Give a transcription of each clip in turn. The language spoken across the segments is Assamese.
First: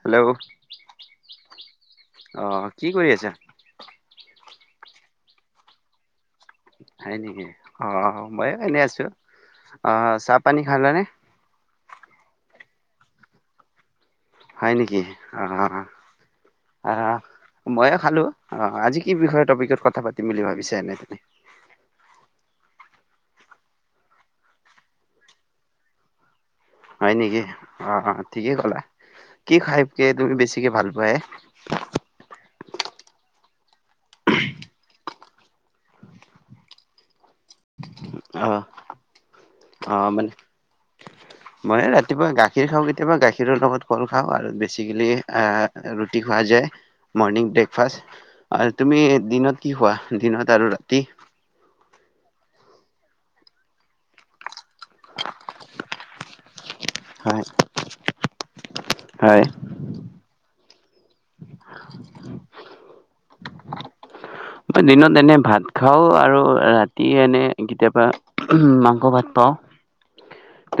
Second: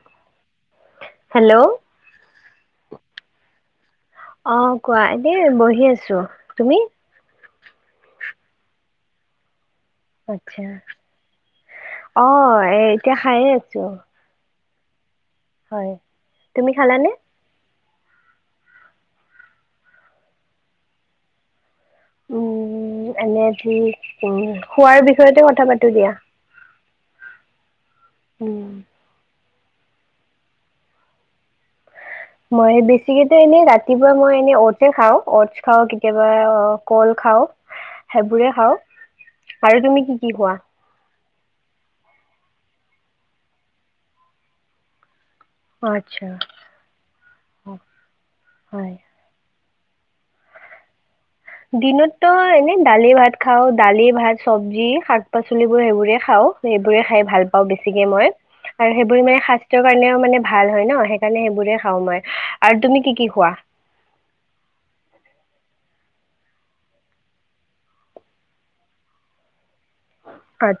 হেল্ল' আহ হেল্ল' কি কৰি আছা। [unintelligible] অ কোৱা এনেই বহি আছো। তুমি হয় নেকি? অ ময়ো এনেই আছো। অ চাহ পানী আচ্ছা খালা নে? অ এ এতিয়া খায়ে আছো হয় নেকি? অ হয় তুমি খালানে। ময়ে খালো অ আজি কি বিষয়ে টপিকত কথা পাতিম বুলি ভাবিছে এনে তুমি উম এনে উম খোৱাৰ বিষয়তে কথা পাতো দিয়া। হয় নেকি? অ অ ঠিকে উম কলা কি খাই তুমি বেছিকে ভাল পোৱা এ মই বেছিকেটো এনেই ৰাতিপুৱা মই এনে অটছে খাওঁ অটছ খাওঁ কেতিয়াবা কল, খাওঁ অ সেইবোৰে খাও আৰু অ তুমি কি মানে কি খোৱা। মই ৰাতিপুৱা গাখীৰ, খাওঁ কেতিয়াবা গাখীৰৰ লগত কল, খাওঁ আৰু বেছিকেলি ৰুটি আচ্ছা খোৱা যায় মৰ্ণিং ব্ৰেকফাষ্ট হয় তুমি দিনত কি খোৱা দিনত আৰু ৰাতি দিনততো এনে দালি ভাত খাও দালি ভাত চবজি শাক পাচলিবোৰ সেইবোৰে খাওঁ এইবোৰে খাই হয় ভাল পাওঁ বেছিকে মই আৰু সেইবোৰ এনেই হয় হাৰ্টৰ কাৰণেও মানে ভাল। ভাল হয় ন সেইকাৰণে সেইবোৰে খাওঁ মই আৰু তুমি কি কি খোৱা? মই দিনত এনে ভাত খাওঁ আৰু ৰাতি এনে কেতিয়াবা মাংস ভাত পাওঁ।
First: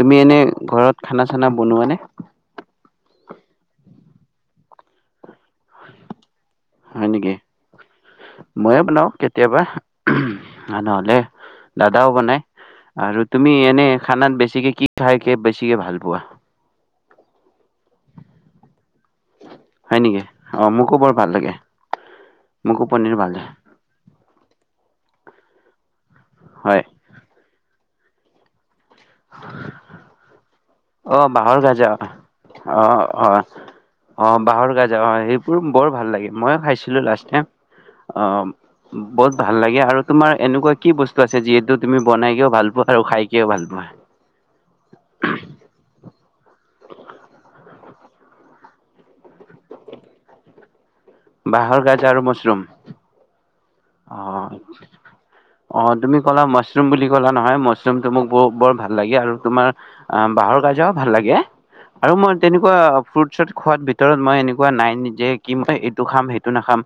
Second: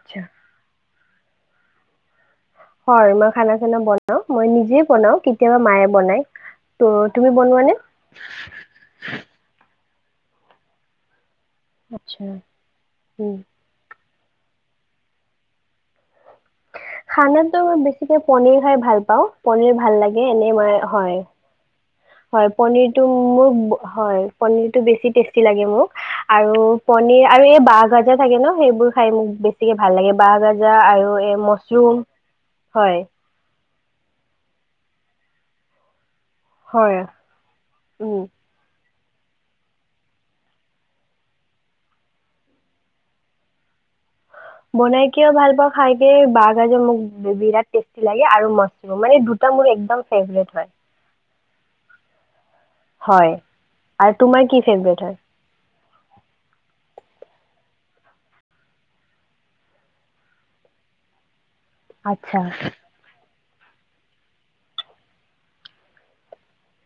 তুমি এনে ঘৰত খানা চানা বনোৱা নে? হয় মই খানা চানা বনাও মই নিজে বনাও। কেতিয়াবা মায়ে বনায় ত হয় তুমি নেকি? বনোৱানে? মা নহ'লে। দাদাও আচ্ছা বনাই আৰু উম, তুমি এনে খানাত বেছিকে কি খাই কে বেছিকে ভাল পোৱা খানাত বেছিকে পনীৰ খাই ভাল পাঁ‌ও পনীৰ ভাল হয় লাগে। নেকি? এনে অ' মই মোকো বৰ হয় ভাল লাগে হয় মোকো পনীৰটো পনীৰ ভাল মোৰ লাগে হয় পনীৰ টো বেছি টেষ্টি লাগে মোক। আৰু হয়। পনীৰ আৰু এই বাহজাগে থাকে ন সেইবোৰ। খাই মোক বেছিকে ভাল লাগে। বাহ গাচ জা আৰু অ' এই বাঁহৰ গাজা মছৰুম অ' হয় অ' অ' বাঁহৰ গাজা অ' সেইবোৰ বৰ ভাল লাগিল। মই হয় খাইছিলোঁ লাষ্ট টাইম। উম বহুত ভাল লাগে আৰু তুমাৰ এনেকুৱা কি বস্তু আছে যিহেতু তুমি বনাইকেও ভাল পোৱা আৰু খাইকিয়া ভাল পোৱা বনাই কিও ভাল পাও খাইকিও বাগাজে মোক বিৰাত তেচতি লাগে আৰু মাচৰোম দুটা মোৰ একদম ফেবৰেব হয় বাঁহৰ গাজ আৰু মাছৰুম হয় আৰু তোমাৰ অ' কি ফেভৰেট হয় অ' তুমি ক'লা মাছৰুম বুলি কলা নহয় মছৰুম তোমোক ব বৰ ভাল লাগে আৰু তোমাৰ অ' বাহঁ‌ৰ কাজাও ভাল লাগে। আৰু মই আচ্ছা তেনেকুৱা ফ্ৰুট তাৰ পিছত খোৱাৰ ভিতৰত মই এনেকুৱা নাই নি যে কি মই এইটো খাম সেইটো নাখাম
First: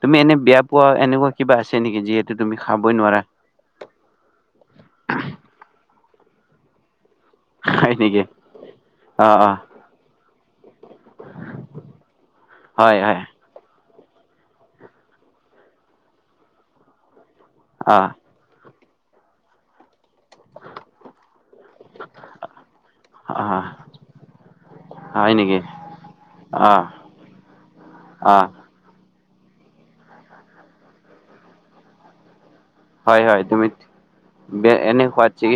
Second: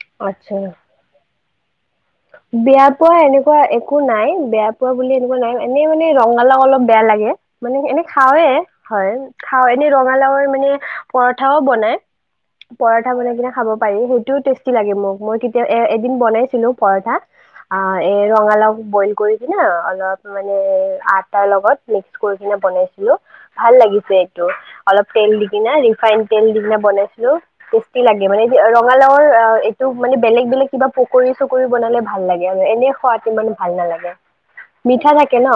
তুমি এনে বেয়া আচ্ছা পোৱা এনেকোৱা। কিবা আছে নেকি যিহেতু তুমি বেয়া খাবই পোৱা নোৱাৰা এনেকোৱা একো নাই বেয়া পোৱা বুলি এনেকোৱা নাই এনে। মানে ৰঙলাউ অলপ বেয়া লাগে। মানে হয় এনে নেকি? খাওয়ে হয় অ', অ', খা এনে ৰঙালাউৰ মানে পৰঠাও বনাই হয় পৰঠা হয় বনাই কিনে খাব। পাৰি সেইটোও টেচটি লাগে মোক মই কেতিয়া এদিন বনাইছিলো? পৰঠা অ এই ৰঙালাউ। বইল কৰি কিনে অলপ। মানে আচাৰ লগত মিস কৰিপিনে বনাইছিলো অ', ভাল লাগিছে এইটো অলপ তেল হয় নেকি? দিকিনে ৰিফাইন তেল দি কিননে অ', বনাইছো তেচটি লাগিল অ', ৰঙালাউ। অ এইটো মানে বেলেগ বেলেগ কিবা পকৰি। চুকৰি বনালে ভাল লাগে। আৰু এনে হয় খোৱাত হয় ইমান তুমি ভাল নালাগে এনে মিঠা সোৱাদ থাকে ন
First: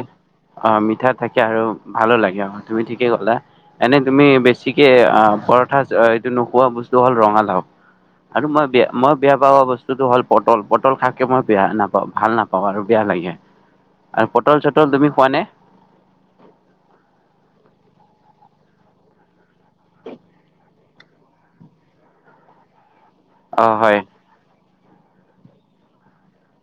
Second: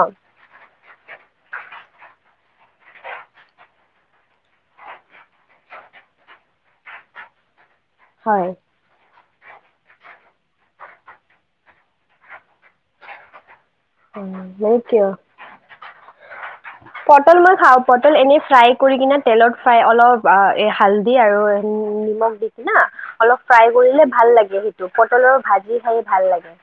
অ মিঠা থাকে আৰু ভালো লাগে আমাক। তুমি ঠিকে ক'লা এনে তুমি বেছিকে পৰঠা এইটো নোখোৱা বস্তু হ'ল ৰঙালাউ। আৰু হয় মই বেয়া মই। বেয়া পোৱা বস্তুটো হ'ল পটল পটল খাইকে মই বেয়া নাপাওঁ? ভাল নাপাওঁ আৰু বেয়া লাগে। আৰু উম, পটল মানে চটল কিয় তুমি খোৱা নে। পটল মই খাওঁ পটল এনেই ফ্ৰাই কৰি কিনে তেলত ফ্ৰাই অলপ হালধি আৰু নিমখ দি কিনা। অলপ অ ফ্ৰাই হয় কৰিলে ভাল লাগে সেইটো? দুটোপটলৰ ভাজি খাই ভাল লাগে।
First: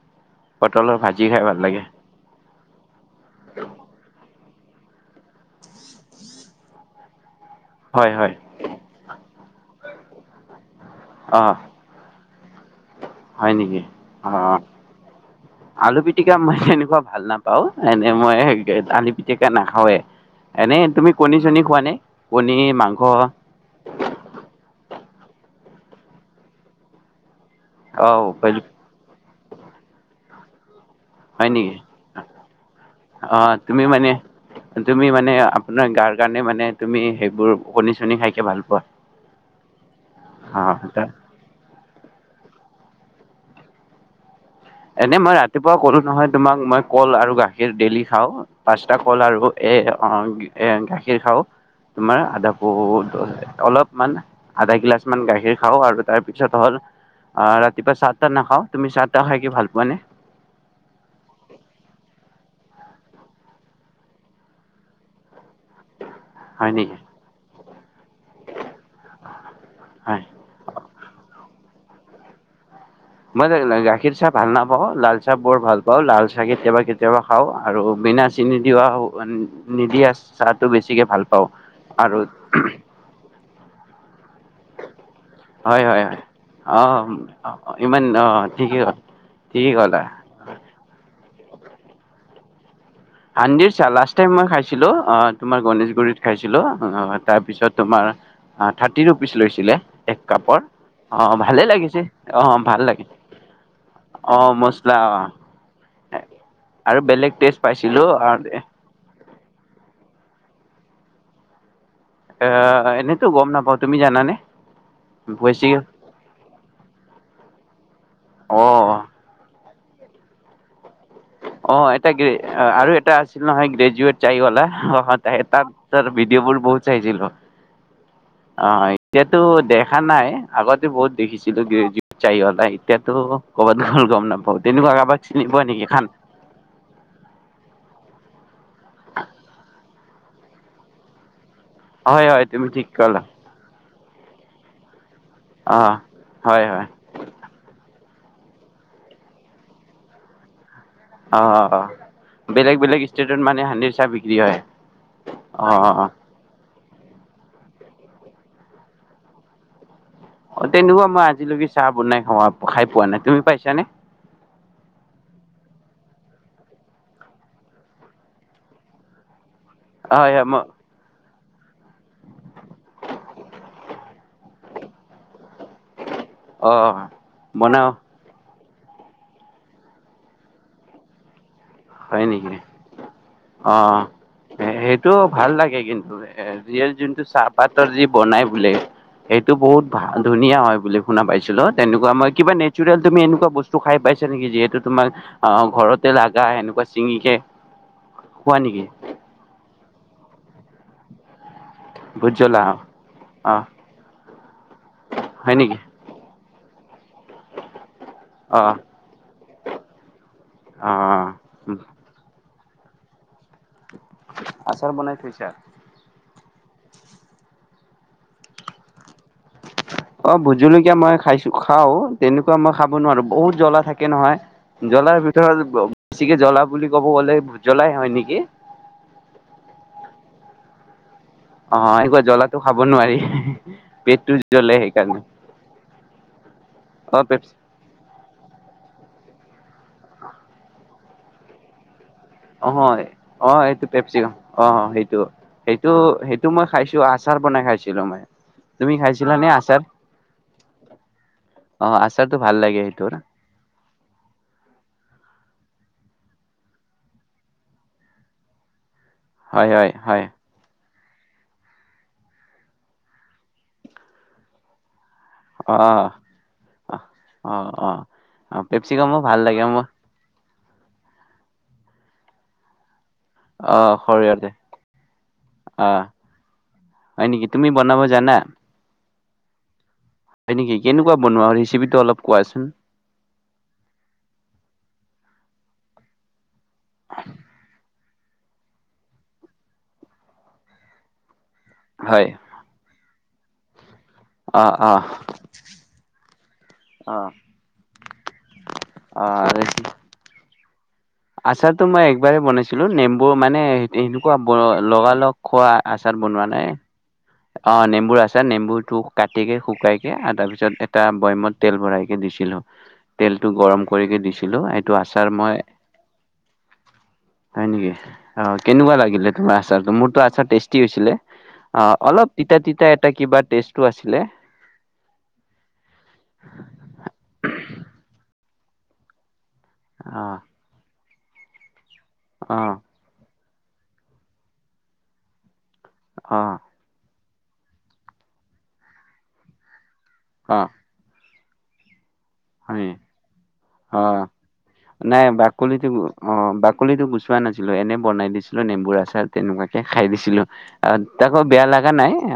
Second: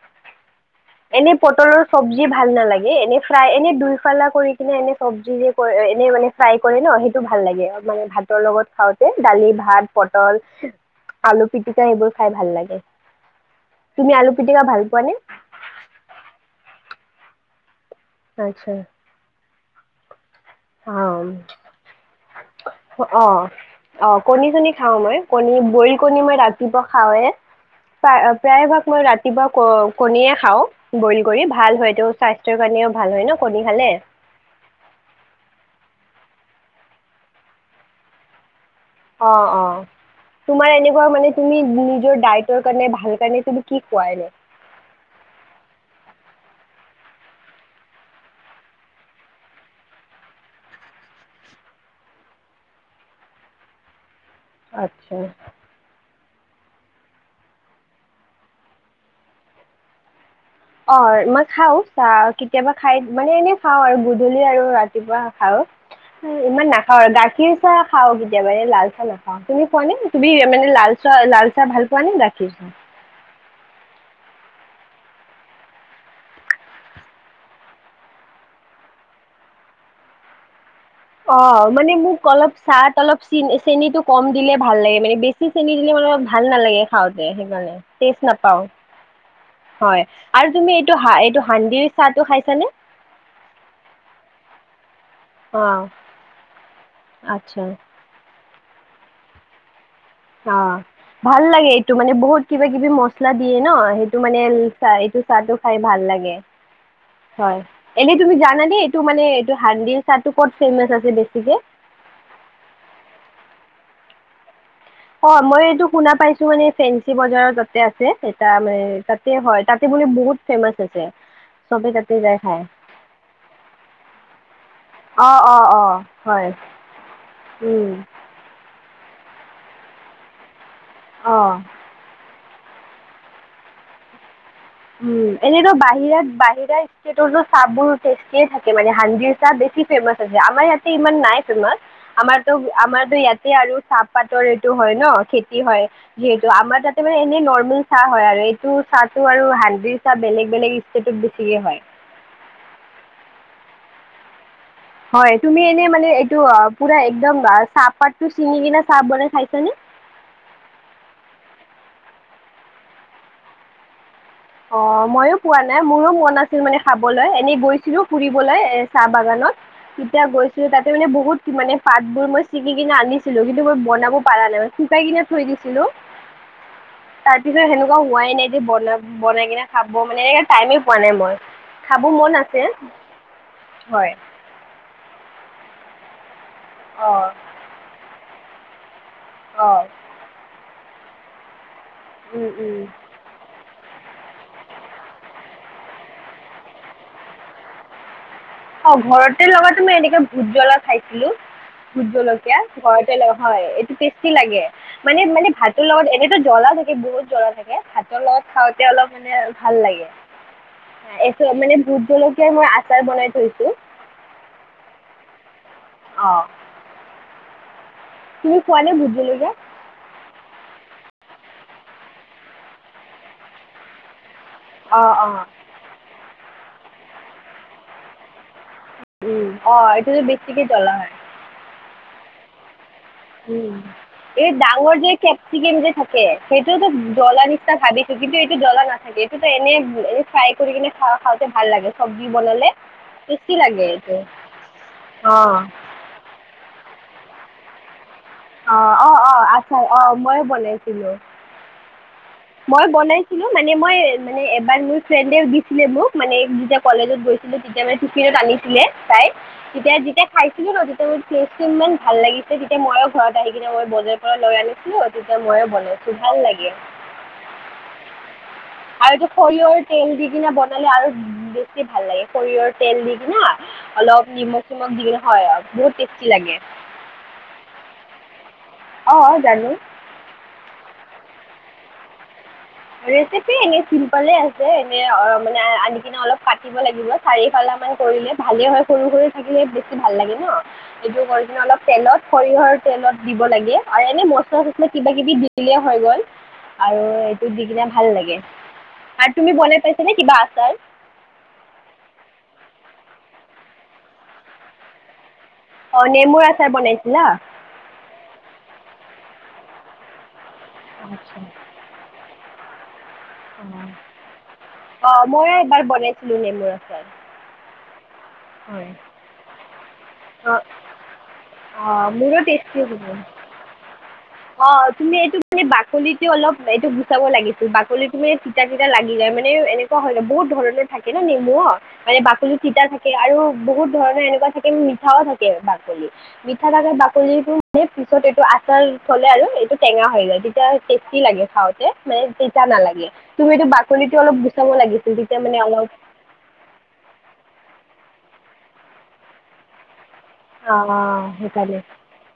পটলৰ ভাজি এনেই খাই ভাল পটলৰ লাগে। চব্জি ভাল নালাগে এনে। এনেই দুইফালা কৰি। এনে চব্জি যে কৰে এনে মানে ফ্ৰাই কৰে ন সেইটো? ভাল লাগে মানে হয় হয় ভাতৰ লগত খাওঁতে দালি ভাত। পটল। অ আলু পিটিকা সেইবোৰ। খাই ভাল লাগে। হয় নেকি তুমি আলু অ পিটিকা ভাল পোৱানে আলু পিটিকা মই তেনেকুৱা? ভাল নাপাওঁ? এনে মই সে আচ্ছা আলু পিটিকা। কে নাখাওৱে। এনেই তুমি কণী অঁ চণী খোৱা নাই কণী মাংস। অঁ অঁ কণী চণী খাওঁ মই কণী বইল কণী মই ৰাতিপুৱা খাওঁৱে। প্ৰায় অ প্ৰায়ভাগ মই ৰাতি। কিবা ক কণীয়ে খাওঁ। বইল কৰি হয় নেকি? ভাল হয়তটো স্বাস্থ্যৰ কাৰণেও ভাল হয় ন অ' কণী তুমি খালে। মানে তুমি মানে আপোনাৰ গাৰ কাৰণে মানে তুমি সেইবোৰ কণী-চণী খাইকৈ ভাল পোৱা। অহ-অহ। তোমাৰ অ' এনেকুৱা মানে তুমি নিজৰ ডাই ভাল কাৰণে তুমি কি কোৱা এনে? এনে মই ৰাতিপুৱা কলো নহয় তোমাক মই কল আৰু গাখীৰ ডেইলি খাওঁ। পাঁচটা কল আৰু এ-এ গাখীৰ খাওঁ তোমাৰ আদাপহ অলপমান আধা গিলাচ আচ্ছা মান গাখীৰ খাওঁ আৰু তাৰপিছত হ'ল ৰাতিপুৱা চাতটা নাখাও। তুমি চাতটা খাই ভাল পোৱা নে? অঁ মই খাওঁ চাহ কেতিয়াবা খাই মানে এনেই খাওঁ আৰু গধূলি আৰু ৰাতিপুৱা। আৰু ইমান হয় নেকি? নাখাওঁ আৰু গাখীৰ ত [unintelligible] খাও কেতিয়াবা এই লাল চাহ নাখাও তুমি কোৱা নে? হয়। তুমি মানে লাল চাহ লাল চাহ ভাল নে গাখিৰ্চা? মই গাখীৰ চাহ ভাল নাপাওঁ, লাল চাহ বৰ ভাল পাওঁ। লাল চাহ কেতিয়াবা-কেতিয়াবা খাওঁ আৰু বিনা চেনি দিয়া নিদিয়া চাহ অ মানে মোক অলপ চাহত অলপ চেনি চেনিটো কম দিলে ভাল লাগে মানে বেছি চেনী হয় দিলে হয় মানে হয় মোৰ ভাল অ নালাগে খাওঁতে সেইকাৰণে ইমান অ টেষ্ট নাপাওঁ ঠিকেই হ'ল ঠিকেই ক'লা হয়। আৰু তুমি এইটো হা এইটো হাঁড়িৰ চাহ টো খাইছা নে? হাঁড়িৰ চাহ, লাষ্ট টাইম মই খাইছিলো। অহ তোমাৰ অ গনেশ গুৰিত খাইছিলো। অহ আচ্ছা তাৰপিছত তোমাৰ অ থাৰ্টি ৰুপিচ লৈছিলে। এক কাপৰ অহ, অ ভাল ভালে লাগে এইটো লাগিছে মানে অ বহুত ভাল কিবা-কিবি লাগে মচলা দিয়ে ন? সেইটো অ মানে চাহ মছলা এইটো অ চাহটো খাই ভাল লাগে। আৰু বেলেগ হয়। টেষ্ট পাইছিলো এনেই তুমি আৰু এ জানানেই? এইটো মানে হাঁড়িৰ চাহটো ক'ত ফেমাচ আছে বেছিকে? আহ এনেইতো গম নাপাও তুমি জানানে? অ মই বেছি এইটো শুনা পাইছো মানে ফেঞ্চি বজাৰত তাতে আছে এটা অ মানে তাতে হয় ত বুলি বহুত ফেমাচ আছে। অহ চবে এটা তাতে যায় খায় আৰু এটা আছিল নহয়, গ্ৰেজুৱেট চাই ৱালা? অহ অঁ অঁ অঁ তাৰ ভিডিঅ' হয় বোৰ বহুত চাইছিল। অহ এতিয়াতো দেখা নাই। আগতে বহুত অঁ দেখিছিলো গ্ৰেজুৱেট চাই ৱাল এতিয়াতো, ক'বাত গল গম নাপাওঁ। উম এনেকো বাহিৰত বাহ সেই ষ্টতৰটো চাহবোৰ টেষ্টি এ থাকে। মানে হাঁড়িৰ চাহ বেছি ফেমাচ আছে আমাৰ ইয়াতে ইমান নাই। তোমাৰ হয় হয় তুমি ঠিক আমাৰতো-আমাৰতো ক'লা ইয়াতে আৰু চাহপাতৰ এইটো হয় ন খেতি অ হয় যিহেতু হয় আমাৰ হয় তাতে মানে এনে নৰ্মেল চাহ হয় আৰু এইটো চাহটো আৰু হাঁড়িৰ চাহ বেলেগ বেলেগ ষ্টেটত বেছিকে হয় অ' বেলেগ বেলেগ ষ্টেটত মানে হাঁড়িৰ চাহ বিক্ৰী হয় [inaudible] হয় তুমি অ এনে অ অ মানে এইটো পুৰা একদম চাহ পাতটো চিঙি কিনি চাহ বনাই খাইছা নে অ' তেনেকুৱা মই আজিলৈকে চাহ বনাই খ খাই পোৱা নাই তুমি পাইছানে অ' মইো পোৱা নাই মোৰো মন আছিল মানে খাবলৈ এনে গৈছিলো ফুৰিবলৈ এ চাহ বাগানত তেতিয়া হয় হয় মই গৈছিলো তাতে মানে বহুত। মানে পাতবোৰ মই ছিঙি কিনে আনিছিলো কিন্তু মই বনাব পৰা নাই, শুকাই কিনে থৈ দিছিলো। অ তাৰপিছত বনাও সেনেকুৱা হোৱাই নাই। বল [unintelligible] বনাই কিনে খাব মানে এনেকে টাইমে পোৱা নাই মই। খাব হয়, মন নেকি আছে অ' হয় সেইটো ভাল লাগে। কিন্তু ৰিয়া যোনটো অঁ চাহপাতৰ যি বনাই, বোলে, এইটো অঁ বহুত ভাল ধুনীয়া হয় বুলি শুনা পাইছিলো। তেনেকুৱা মই কিবা নেচোৰেল তুমি এনেকুৱা বস্তু খাই পাইছ নেকি? যিহেতু তোমাৰ অ' ঘৰতে লগা হেনো বা চিঙিকে। অ' ঘৰতে লগা তুমি ভোজ জ্বলা খাইছিলো ভোট জলকীয়া ঘৰতে অ হয়। এইটো টেষ্টি লাগে, মানে-মানে হয় নেকি ভাতৰ লগত জ্বলা এই বহুত যাৰ, থাকে ভাতৰ লগত অ খাওঁতে অলপ মানে ভাল লাগে। অ এই মানে ভোট জলকীয়া ম চাৰ বনাই থৈচো। আচাৰ বনাই থৈছা। অ', তুমি খোৱানে? ভোট জলকীয়া। অ' ভোটজলকীয়া মই খাইছো খাও, তেনেকুৱা মই খাব নোৱাৰো বহুত জ্বলা থাকে নহয়। অঁ জ্বলাৰ অঁ ভিতৰত, বেছিযে জ্বলা বুলি ক'ব গ'লে, জ্বলাই হয় নেকি? উম, অ' এইটোতো বেছিকে জলা হয়। ‌ অ' এই জ্বলাটো খাব নোৱাৰি উম, পেটটো এই জ্বলে ডাঙৰ যে সেইকাৰণে কেপচিকম যে থাকে, সেইটোওতো অ জ্বলা পেপচি নিচিনা ভাবিছো কিন্তু এইটো জ্বলা নাথাকে। সেইটো এনেই ফ্ৰাই কৰি কিনে খা খাওঁ ভাল লাগে। চব্জি বনালে অ-অ, টেষ্টি লাগে এইটো পেপচিকাম অ', অঁ সেইটো-সেইটো-সেইটো, মই খাইছো। সেইটো আচাৰ বনাই খাইছিলো মই। তুমি অ-অ-অ, খাইছিলা নে আচাৰ আচছাৰ অ' ময়ো বনাইছিলো। অ আচাৰটো ভাল লাগে মই সেইটোৰ বনাইছিলো মানে মই মানে এবাৰ মোৰ ফ্ৰেণ্ডে দিছিলে মোক মানে যেতিয়া কলেজত গৈছিলো। তেতিয়া মানে টিফিনত আনিছিলে। তাই হয় হয় তেতিয়া হয় যেতিয়া খাইছিলো ন তেয়া মোৰ ফ্ৰেচটো ইমান ভাল লাগিছে যেতিয়া মইো ঘৰত আহি কিনে মই বজাৰ পৰা লৈ আনিছিলো। তেতিয়া মইয়ে অ বনাইছো ভাল লাগে। অ অ আৰু পেপচিকামো এইটো ভাল লাগে সৰিয়হৰ মোৰ তেল দি কিনে বনাই আৰু বেছি ভাল লাগে সৰিয়হৰ তেল দি অ অলপ সৰিয়হতে নিমখ চিমখ দি কিনে হয়। আৰু অ বহুত টেষ্টি লাগে। হয় নেকি তুমি বনাব জানা অ জানো হয় নেকি কেনেকুৱা বনোৱা ৰেচিপি টো অলপ কোৱাচোন। ৰেচিপি এনে চিম্পলে আছে এনে অ মানে আনি কিনে অলপ। পাতিব লাগিব চাৰিফালে আমাৰ কৰিলে ভালে হয় সৰু সৰু থাকিলে বেছি ভাল লাগে ন এইটো কৰি অলপ তেলত হয় সৰিয়হৰ তেলত দিব লাগে। আৰু এনেই মচলা অ চচলা অ কিবা কিবি দিলে হৈ গ'ল আৰু দি কিনে ভাল লাগে আৰু তুমি বনাই পাইছা নে কিবা আচাৰ আচাৰতটো মই একবাৰেই বনাইছিলো নেমবোৰ মানে সেনেকুৱা লগা লগ অ নেমুৰ আচাৰ বনাইছিলা। অ নেম্বুৰ আছে নেম্বু তটো কাটি কে শুকাই কে আৰু তাৰপিছত যত এটা আচ্ছা বৈয়মত তেল ভৰাইকৈ দিছিলোঁ। তেলটো গৰম কৰিকে দিছিলো এইটো অঁ অঁ আচাৰ মই এবাৰ বনাইছিলোঁ নেমুৰ আচাৰ হয় নেকি? অ হয় কেনেকুৱা লাগিলে তোমাৰ আচাৰটো মোৰতো আচাৰ অঁ টেষ্টি হৈছিলে। অ অঁ অলপ তিতা তিতা এটা কিবা টেষ্ট আ আছিলে। অ তুমি এইটো মানে বাকলিতো অলপ এইটো গুচাব লাগিছিল বাকলি ত ম কটাকেইটা লাগি যায় মে এনেকুৱ হয় অ বহু ধৰণৰ থাকে এই নেমু মানে বাকলি অ তিতা থাকে আৰু বহুত ধৰণৰ এনেকুৱা থাকে মিঠাও থাকে বাক মিঠা অ থাকে টো মানে পিছত এইটো আচাৰ থলে আৰু এইটো। টেঙা হৈ যায় অ তেতিয়া টেষ্টি লাগে হ দে মানে তেতিতয়া হয় নালাগে তুমিটো অ বাকলিটো অলপ গুচাব লাগিছিল নাই তেতিয়া মানে বাকলিটো অলপ গু- অ বাকলিটো গুচোৱা নাছিলো এনে বনাই দিছিলো নেম্বুৰ আচাৰ তেনেকুৱাকে খাই দিছিল অ অ সেইকাৰণে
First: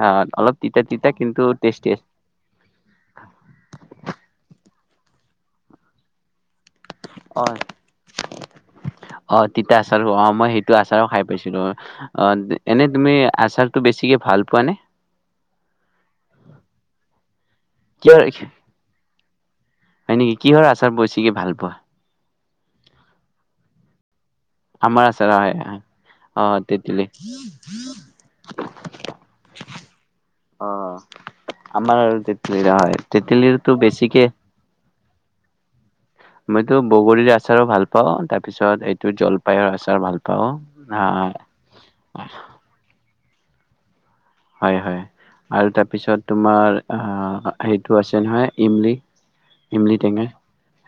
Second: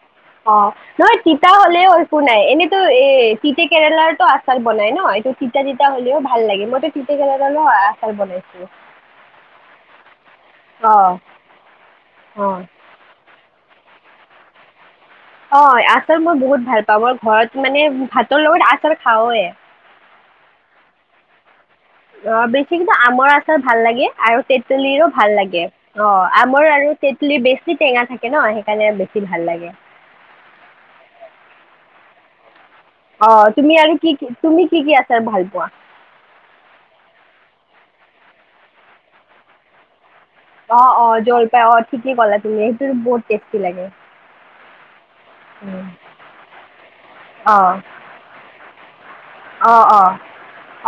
আহ অ অলপ তিতা নহয় কিন্তু তিতা টেষ্টি হলেও আছে। একো নাই এনেইতো এ তিতে কেৰেলাৰো আচাৰ বনাই ন এইটো তিতা তিতা হলেও ভাল লাগে মইতো ফি গলে হয়। গল একেল বাইছো অ তিতা আচাৰ অ মই সেইটো আচাৰো খাই পাইছিলো অ অ' এনে তুমি আচাৰ বেছিকে ভাল পোৱা নে অ আচল মই বহুত ভাল পাওঁ ম আৰু ঘৰত মানে কিহৰ ভাতৰ লগত আচাৰ খাওয় হয় নেকি কিহৰ আচাৰ বেছিকে ভাল পোৱা অ বেছি কিন্তু আমৰ আচাৰ ভাল লাগে। আৰু আমাৰ তেতুলীৰো আচাৰ ভাল হয় লাগে অ আমৰ আৰু তেতলী বেছি টেঙা থাকে ন সেইকাৰণে বেছি ভাল লাগে অ আমাৰ আৰু তেতেলীৰ হয় অ তেতেলীৰটো তুমি আৰু কি বেছিকে কি তুমি কি কি আছ ছ ভাল পোৱা মইতো বগৰীৰ আচাৰো ভাল পাওঁ তাৰ পিছত এইটো জলপাইৰ আচাৰ ভাল পাওঁ অ অ আহ জ্বলপাই অ ঠিকে ক'লা তুমি সেইটো একষ্টি লাগে হয় হয় আৰু তাৰপিছত তোমাৰ অহ অ' সেইটো আছে নহয় ইমলি অ' ইমলি অ' টেঙা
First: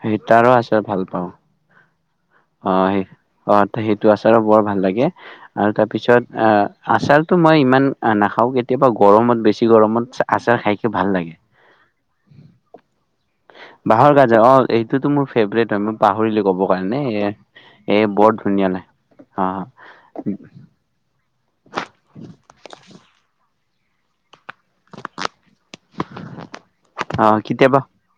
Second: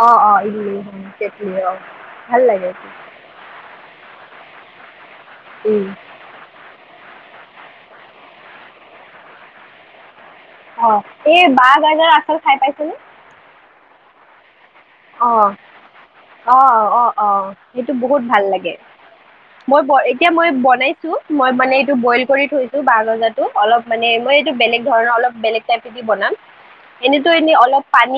অ' অ' তাৰো ইদলি আচাৰ ভাল পাওঁ। কেটলি অ' ভাল লাগে অ এইটো। সেই অ সেইটো আছে বৰ ভাল লাগে। আৰু উম। তাৰপিছত আচাৰতটো মই ইমান। অ নাখাও কেতিয়াবা গৰমত বেছি গৰমত। আচাৰ অ খাইকে ভাল লাগে এই বাঁহ গাজৰ আচল খাই পাইছেনে। বাঁহৰ গাজা অ। এইটোতো মোৰ অ' ফেভৰেট হয় মই পাহৰিলো ক'ব অ' কাৰণে। অ' অ সেইটো এ বহুত বৰ ভাল ধুনীয়া লাগে অ মই এতিয়া মই বনাইছো। মই মানে এইটো বইল কৰি থৈছো বাহ গজাটো। অলপ মানে মই। বেলেগ ধৰণৰ অলপ বেলেগ টাইপত বনাম এনে অ এনে কেতিয়াবা অলপ পান।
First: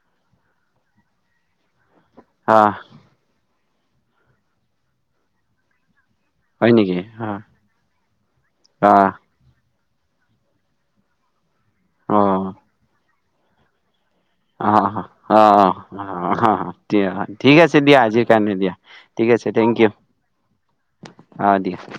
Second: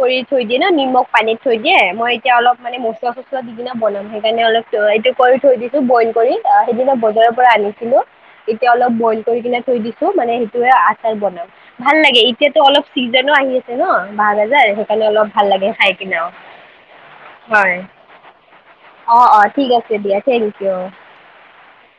কৰি থৈ দি না নিমখ। পানীত থৈ দিয়ে মই। এতিয়া অল অ মানে মচলা চচালা দিম। না বনাম সেইকাৰণে অলপ এইটো কৰি থৈ দিছো বইল। কৰি অ হয় সেইদিনা নেকি অ বজাৰ পৰা আনিছিলো অলপ বয়ল কৰি কিনে। থৈ দিছো মানে সেইটোয়ে আচাৰ বনাম। ভাল অ লাগে অ এতিয়াতো অলপ চিজ। জানো আহি আছে ন। বাহ না যায় সেইকাৰালে অ', অলপ ভাল লাগে অ', খাই। কিনেও অ অ দিয়া ঠিক হয় আছে দিয়া আজিৰ কাৰণে দিয়া অঁ ঠিক অঁ আছে থেংক ইউ দিয়া থেংক ইউ অ দিয়া। উম।